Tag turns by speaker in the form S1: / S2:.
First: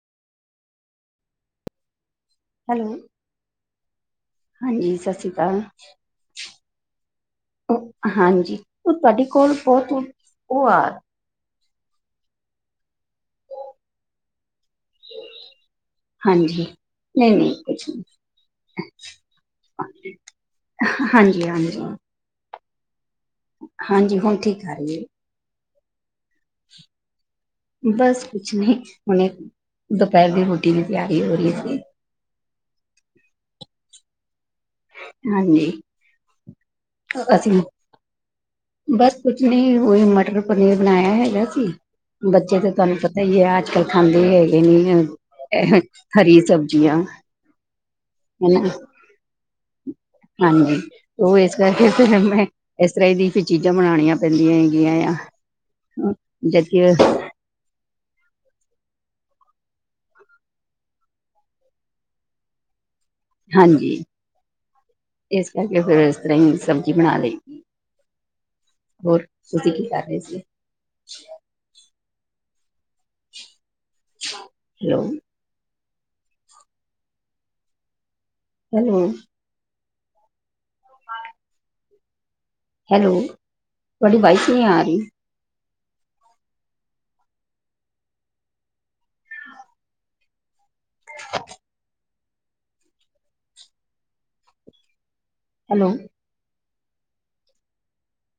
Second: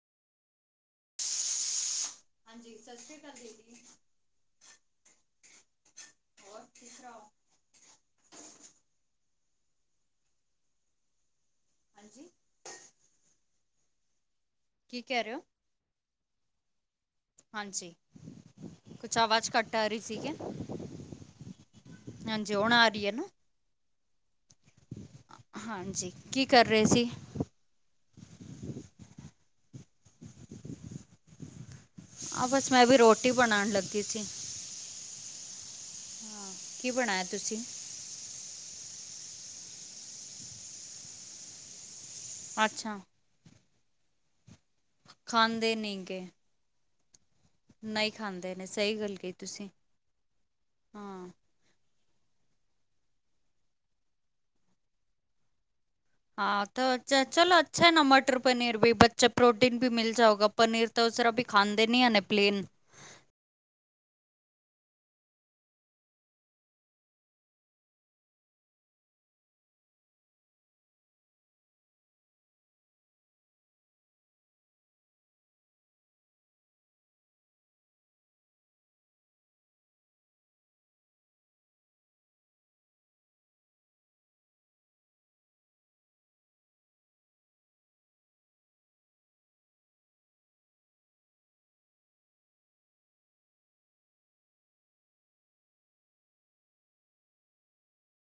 S1: ਸੀਈਈ--ਹਾਂਜੀ,
S2: hello
S1: Sat Sri ਅਕਾਲ, ਦੀਦੀ।
S2: ਹਾਂਜੀ, ਸਤਿ ਸ੍ਰੀ ਅਕਾਲ।
S1: ਹੋਰ ਕਿਸ ਤਰ੍ਹਾਂ ਹੋ
S2: ਹਾਂਜੀ, ਉਹ ਤੁਹਾਡੀ ਕੋਲ਼ ਬਹੁਤ, ਉਹ ਆ।
S1: ਹਾਂਜੀ। ਕੀ, ਕਹਿ ਰਹੇ ਹੋ?
S2: ਹਾਂਜੀ। ਨਹੀਂ-ਨਹੀਂ ਕੁਛ
S1: ਹਾਂਜੀ
S2: ਨੀ,
S1: ਕੁਛ ਆਵਾਜ਼ ਘੱਟ ਆ ਰਹੀ ਸੀ ਕਿ
S2: ਹਾਂਜੀ-ਹਾਂਜੀ।
S1: ਹਾਂਜੀ, ਹੁਣ ਆ ਰਹੀਏ ਨਾ?
S2: ਹਾਂਜੀ। ਹੁਣ, ਠੀਕ ਆ ਰਹੀ ਏ।
S1: ਹਾਂਜੀ, ਕੀ ਕਰ ਰਹੇ ਸੀ?
S2: ਬਸ ਕੁਛ ਨਹੀਂ, ਹੁਣੇ ਦੁਪਹਿਰ ਦੀ ਰ੍ਹੋਟੀ ਦੀ ਤਿਆਰੀ ਹੋ ਰਹੀ ਸੀ।
S1: ਆਹ, ਬਸ ਮੈਂ ਵੀ ਰ੍ਹੋਟੀ ਬਣਾਣ ਲੱਗੀ ਸੀ।
S2: ਹਾਂਜੀ
S1: ਹਾਂ, ਕੀ ਬਣਾਇਆ ਤੁਸੀਂ?
S2: ਅਸੀਂ ਬਸ ਕੁਛ ਨੀ, ਉਹੀ ਮਟਰ-ਪਨੀਰ ਬਣਾਇਆ ਹੈਗਾ ਸੀ, ਬੱਚੇ ਤੇ ਤੁਹਾਨੂੰ
S1: ਅੱਛਾ
S2: ਪਤਾ ਤਾ ਈ ਆ, ਅੱਜ-ਕੱਲ ਖਾਂਦੇ ਹੈਗੇ ਨਹੀਂ,
S1: ਖਾਂਦੇ ਨਹੀਂ ਗੇ
S2: ਹਰੀ ਸਬਜ਼ੀਆ।
S1: ਨਹੀਂ ਖਾਂਦੇ ਨੇ, ਸਹੀ ਗੱਲ ਕਹੀ ਤੁਸੀਂ।
S2: ਹਾਂਜੀ,
S1: ਹਾਂ
S2: ਉਹ ਇਸ ਫਿਰ ਮੈਂ, ਇਸ ਤਰ੍ਹਾਂ ਦੀ ਫਿਰ ਚੀਜ਼ਾਂ ਬਣਾਣੀਆਂ ਪੈਂਦੀਆਂ ਹੈਗੀਆਂ ਆ।
S1: ਹਾਂ, ਤ,
S2: ਜਦਕਿ
S1: ਚ ਚਲੋ ਅੱਛਾ ਹੈ ਨਾ ਮਟਰ-ਪਨੀਰ ਵੀ, ਬੱਚਾ ਪ੍ਰੋਟੀਨ ਵੀ ਮਿਲ ਜਾਊਗਾ, ਪਨੀਰ ਤਾਂ ਉਸ ਤਰ੍ਹਾਂ ਵੀ ਖਾਂਦੇ ਨੀ ਹੈ ਨਾ ਪਲੇਨ।
S2: ਹਾਂਜੀ, ਇਸ ਕਰਕੇ ਫਿਰ, ਇਸ ਤਰ੍ਹਾਂ ਹੀ ਸਬਜ਼ੀ ਬਣਾ ਲਈ ਦੀ। ਹੋਰ, ਤੁਸੀ ਕੀ ਕਰ ਰਹੇ ਸੀ? ਹੈਲੋ! ਹੈਲੋ। ਹਾਏ ਹੈਲੋ, ਤੁਹਾਡੀ ਵਾਈਸ ਨਹੀਂ ਆ ਰਹੀ? ਹੈਲੋ।